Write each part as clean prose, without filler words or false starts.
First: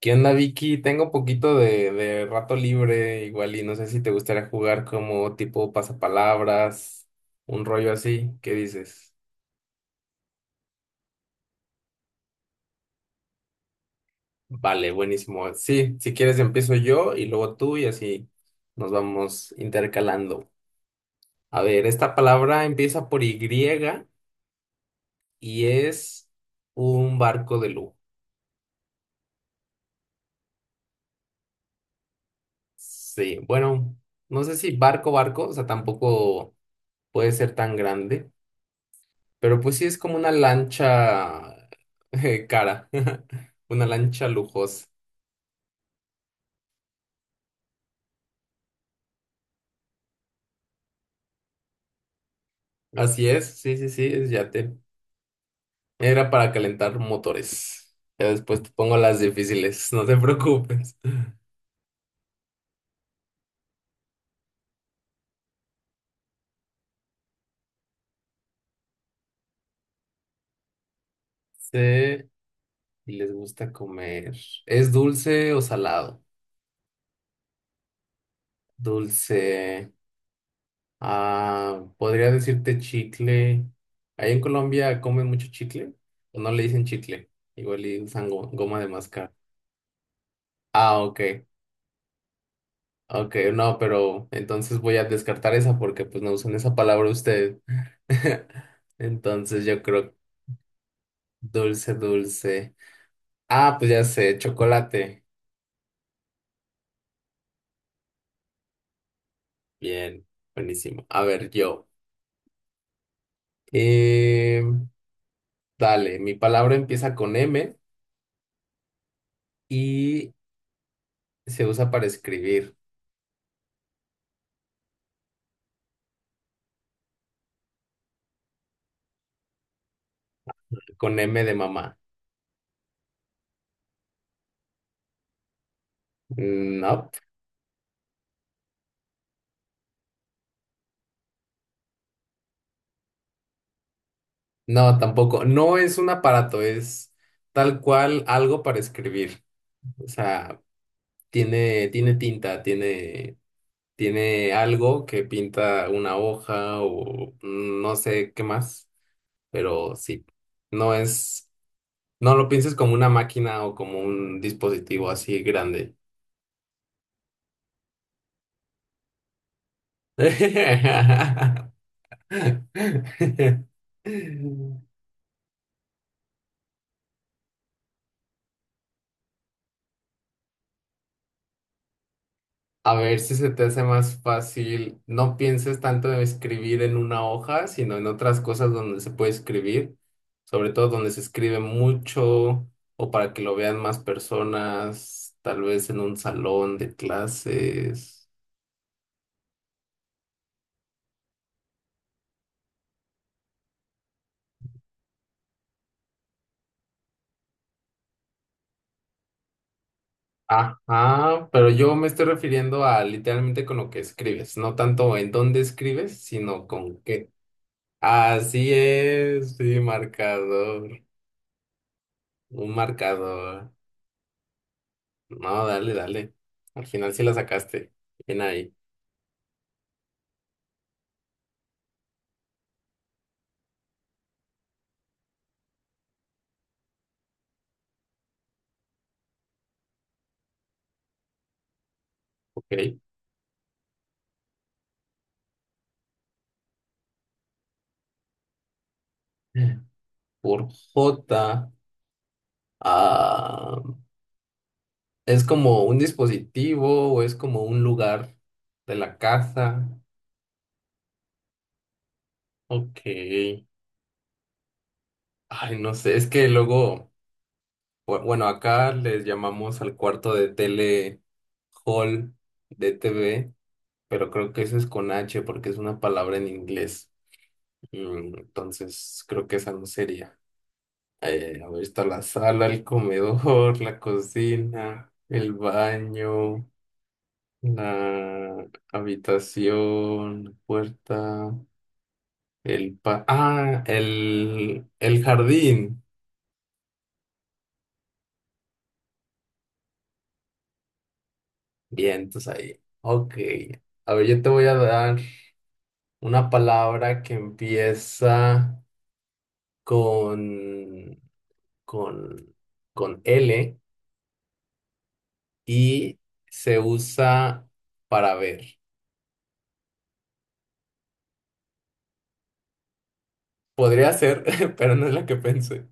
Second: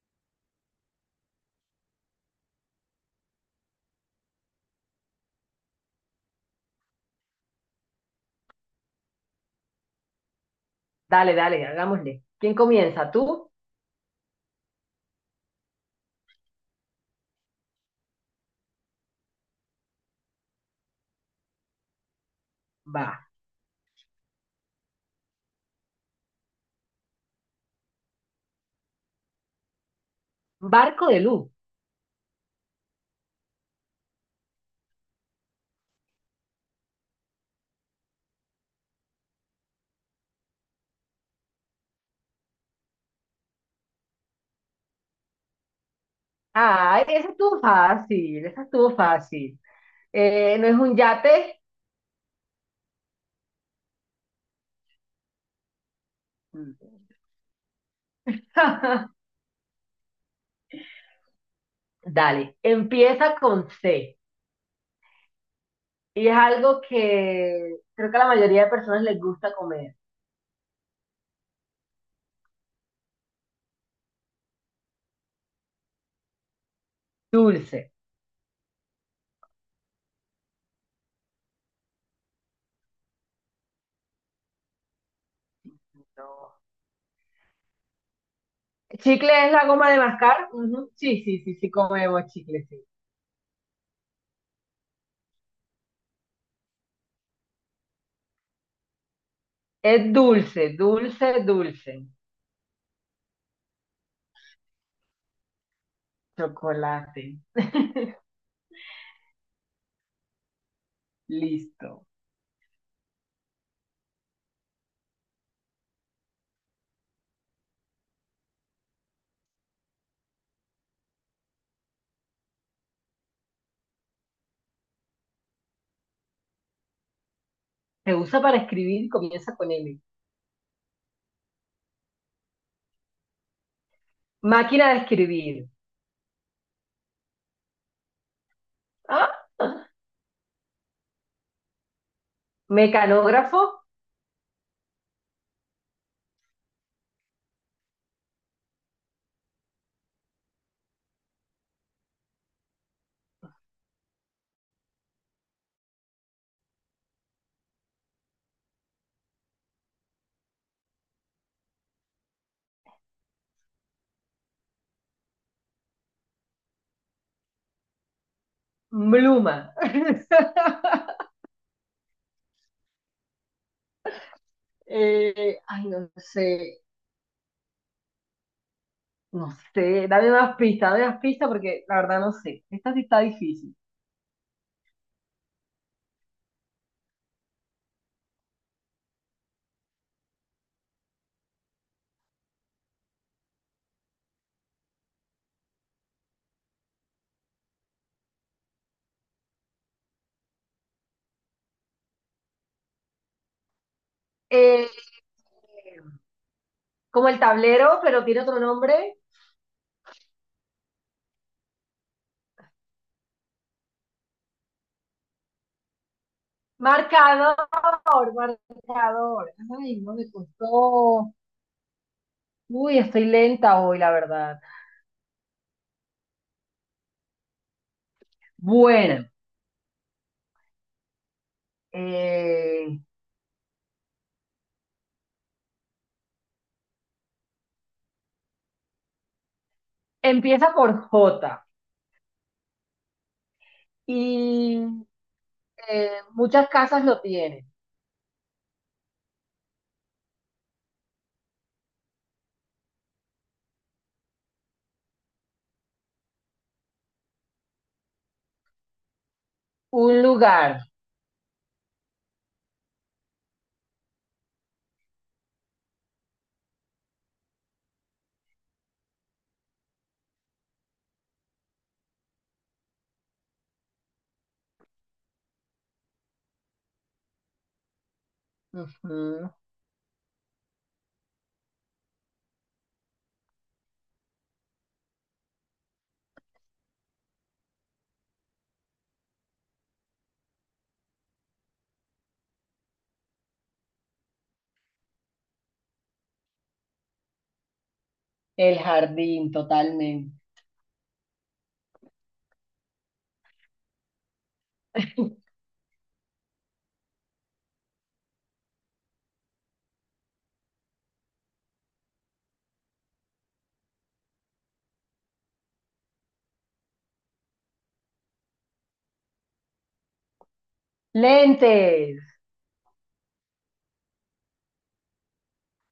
¿Qué onda, Vicky? Tengo un poquito de rato libre, igual, y no sé si te gustaría jugar como tipo pasapalabras, un rollo así. ¿Qué dices? Dale, dale, hagámosle. ¿Quién comienza? ¿Tú? Vale, buenísimo. Sí, si quieres empiezo yo y luego tú y así nos vamos intercalando. A ver, esta palabra empieza Va. por Y y es un barco de lujo. Barco de luz. Sí, bueno, no sé si barco, barco, o sea, tampoco puede ser tan grande. Pero pues sí es como una lancha cara, una lancha lujosa. Ah, esa estuvo fácil, esa estuvo fácil. ¿No es un yate? Así es, sí, sí, sí, es yate. Era para Mm. calentar motores. Ya después te pongo las difíciles, no te preocupes. Dale, empieza con C. Y es algo que creo que a la mayoría de personas les gusta comer. Sí y les gusta comer. ¿Es dulce o salado? Dulce. Dulce. Ah, podría decirte chicle. Ahí en Colombia comen mucho chicle, o no No. le dicen chicle, igual y usan goma de mascar. ¿Chicle es la goma de mascar? Ujú, Ah, ok. sí, sí, sí, sí comemos chicle, sí. Ok, no, pero entonces voy a descartar esa porque pues no usan esa palabra usted. Entonces yo Es creo dulce, dulce, dulce, dulce. dulce. Ah, pues ya sé, chocolate. Chocolate. Bien, buenísimo. A ver, yo. Listo. Eh, dale, mi palabra empieza con M y se usa para escribir Se usa para escribir y comienza con M. con M de mamá. Máquina de escribir. No, ¿Ah? Mecanógrafo, no, tampoco. No es un aparato, es tal cual algo para escribir. O sea, tiene tinta, tiene... Tiene algo que pinta una hoja o no sé qué más, pero sí, no es, no lo pienses como una máquina o como un dispositivo así grande. pluma. Ay, no sé, no sé. Dame más pistas porque la verdad no sé. Esta A sí ver está si se te difícil. hace más fácil, no pienses tanto en escribir en una hoja, sino en otras cosas donde se puede escribir, sobre todo donde se escribe mucho o para que lo vean más personas, tal vez en un salón de clases. Eh, Como el tablero, pero tiene otro nombre. Ajá, pero yo me estoy refiriendo a literalmente con lo que escribes, no tanto en dónde escribes, sino con qué. Marcador, Así marcador. es, sí, Ay, no me marcador, costó. un Uy, estoy marcador. lenta hoy, la verdad. No, dale, dale. Al final sí la sacaste. Bien ahí, Bueno, eh, empieza por J ok. y muchas casas lo tienen. Por J, ah, ¿es como un dispositivo o es como un lugar de la casa? Un lugar. Ok. Ay, no sé, es que luego, bueno, acá les llamamos al cuarto de tele hall de T V pero creo que eso es con H porque es una palabra en inglés. Mm, entonces, creo Ujú. que esa no sería. A ver, está la sala, el comedor, la cocina, el baño, la habitación, la puerta, el pa ah, el jardín. El jardín, totalmente. Bien, entonces ahí. Ok. A ver, yo te voy a dar una palabra que empieza con, con, con L y se usa para ver. Lentes, Podría ser, pero no es la que pensé.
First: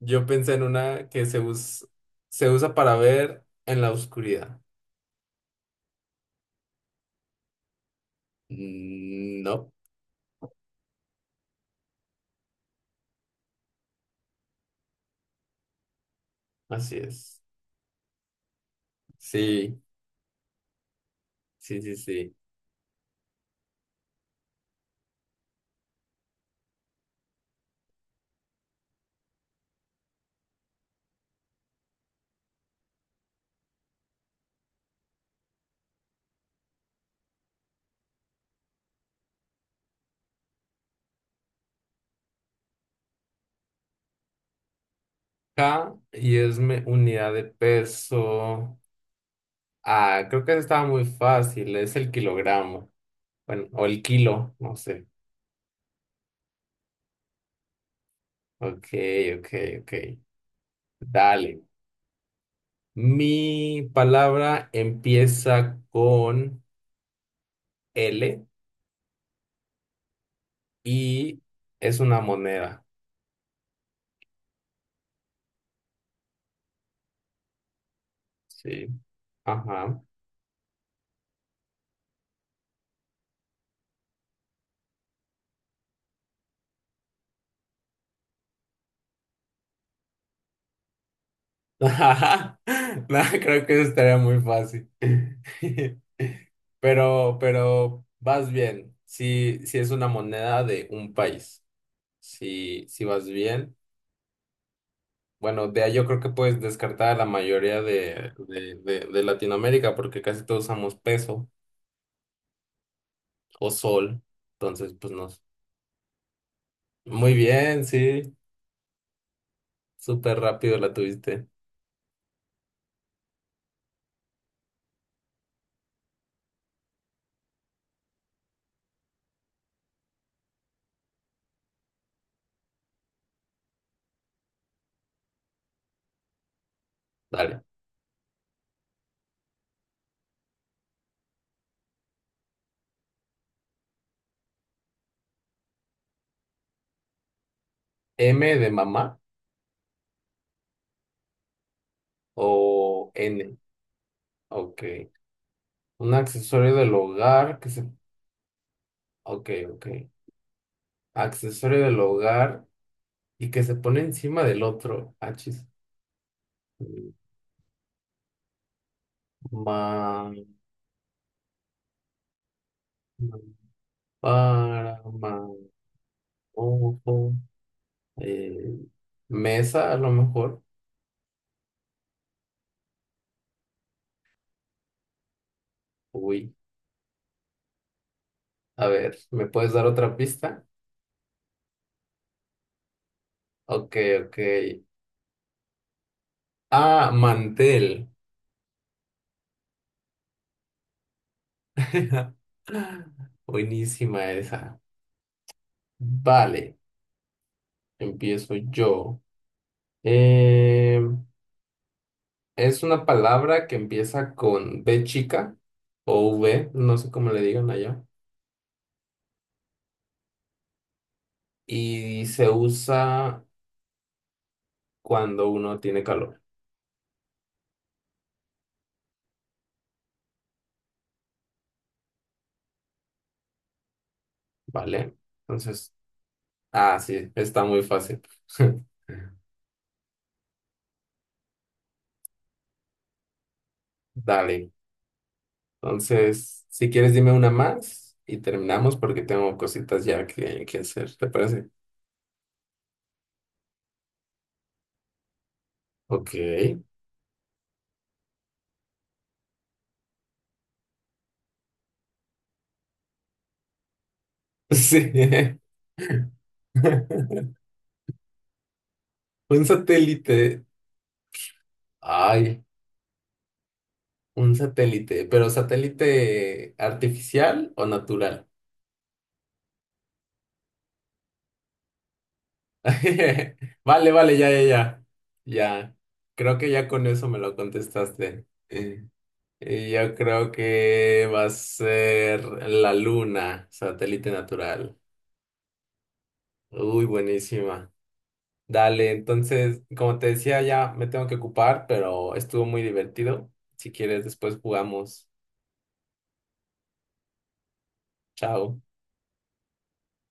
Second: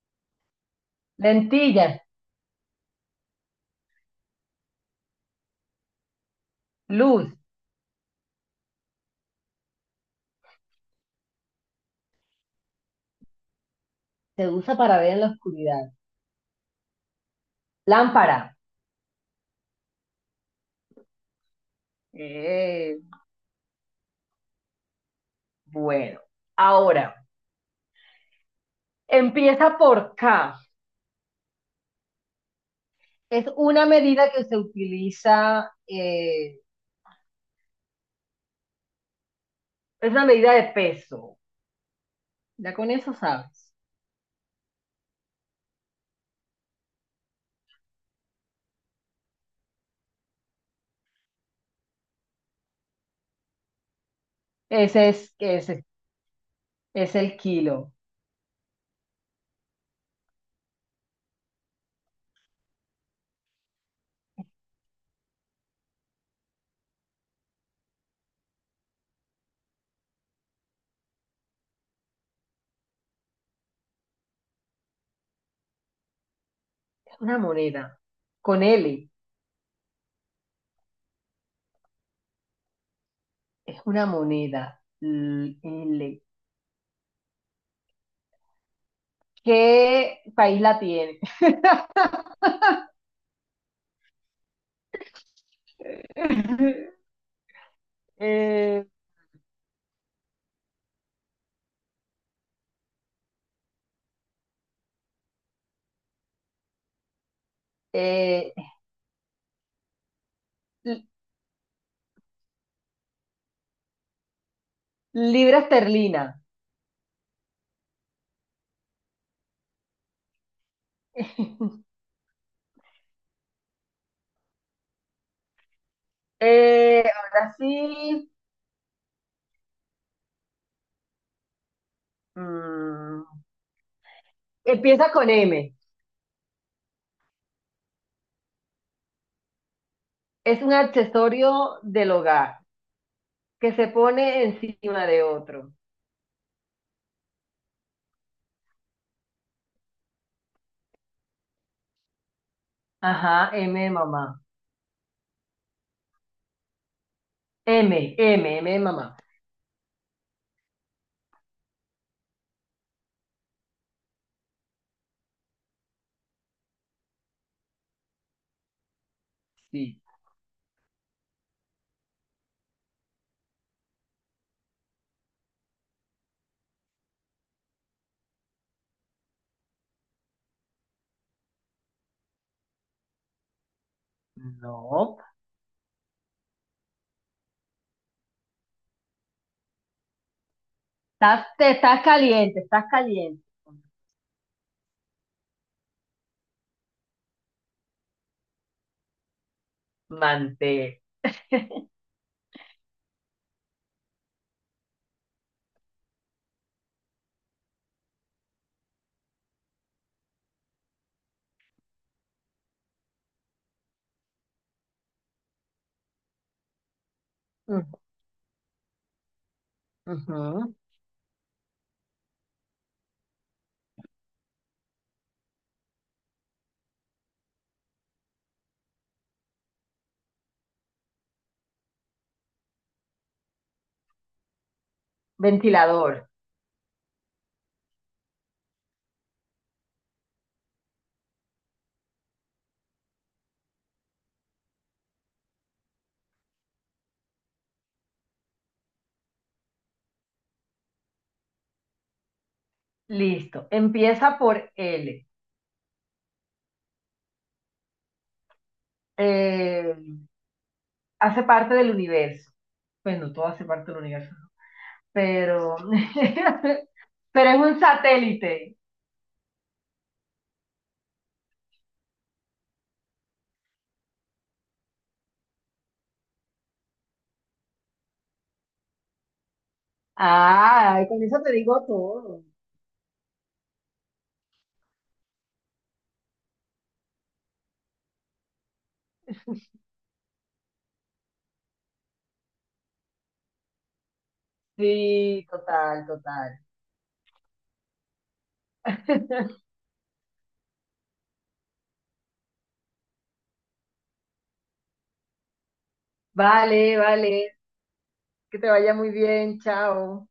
Yo pensé en una que lentillas, se usa para ver en la oscuridad. luz. No, Se usa para ver en la oscuridad. así es. Lámpara. Sí, sí, sí, sí. Eh, bueno, ahora, empieza por K. Es una medida que se utiliza, es una medida de peso. Ya con eso sabes. K y es unidad de peso. Ah, creo que esa estaba muy fácil. Es el kilogramo. Bueno, o el kilo, no sé. Ese es el kilo. Ok, ok, ok. Dale. Mi palabra empieza con L y es una moneda. Es una moneda. Con Sí. L. Ajá. Es una moneda. L. L. ¿Qué país la tiene? Ajá. No, creo que eso estaría muy fácil. Pero vas Eh, bien. Si, si es una moneda de un país. Si, si vas bien. Bueno, de ahí yo creo que puedes descartar a la mayoría eh, de Latinoamérica porque casi todos usamos li- peso o sol. Entonces, pues no. libra esterlina. Muy bien, sí. Súper rápido la tuviste. Ahora sí. Mm, empieza con M. Dale. Es un accesorio del hogar que se pone encima de otro. M de mamá o Ajá, N. M de mamá. Ok. Un accesorio del hogar que se M, M, M de mamá. Ok, ok. Accesorio del hogar y que se pone encima del otro. Achis. Sí. Ma, para, ma, ojo. Eh, mesa, a lo mejor. No, Uy, a ver, ¿me puedes dar otra pista? estás, te estás caliente, estás caliente. Ok, ok. Ah, mantel. Mantel. Buenísima esa. Vale, empiezo yo. Em, Es una palabra que empieza con B chica o V, no sé cómo le digan Ujú, allá, ujú. y se usa cuando uno tiene calor, ¿vale? Entonces, Ventilador. ah, sí, está muy fácil. Dale. Entonces, si quieres, dime una más y terminamos porque tengo cositas ya que hacer, ¿te parece? Listo. Empieza por L. Ok. Eh, hace parte del universo. Bueno, todo hace parte del universo, ¿no? Sí. Pero, pero es un satélite. Un satélite. Ay, un satélite, pero satélite artificial o natural. Ah, con eso te digo todo. Vale, vale, ya, ya, ya. Ya. Creo que ya con eso me lo contestaste. Y yo creo que va a ser la Luna, satélite natural. Sí, total, total. Uy, buenísima. Dale, entonces, como te decía, ya me tengo que ocupar, pero estuvo muy divertido. Si quieres, después jugamos. Vale, vale. Que te Chao. vaya muy bien. Chao.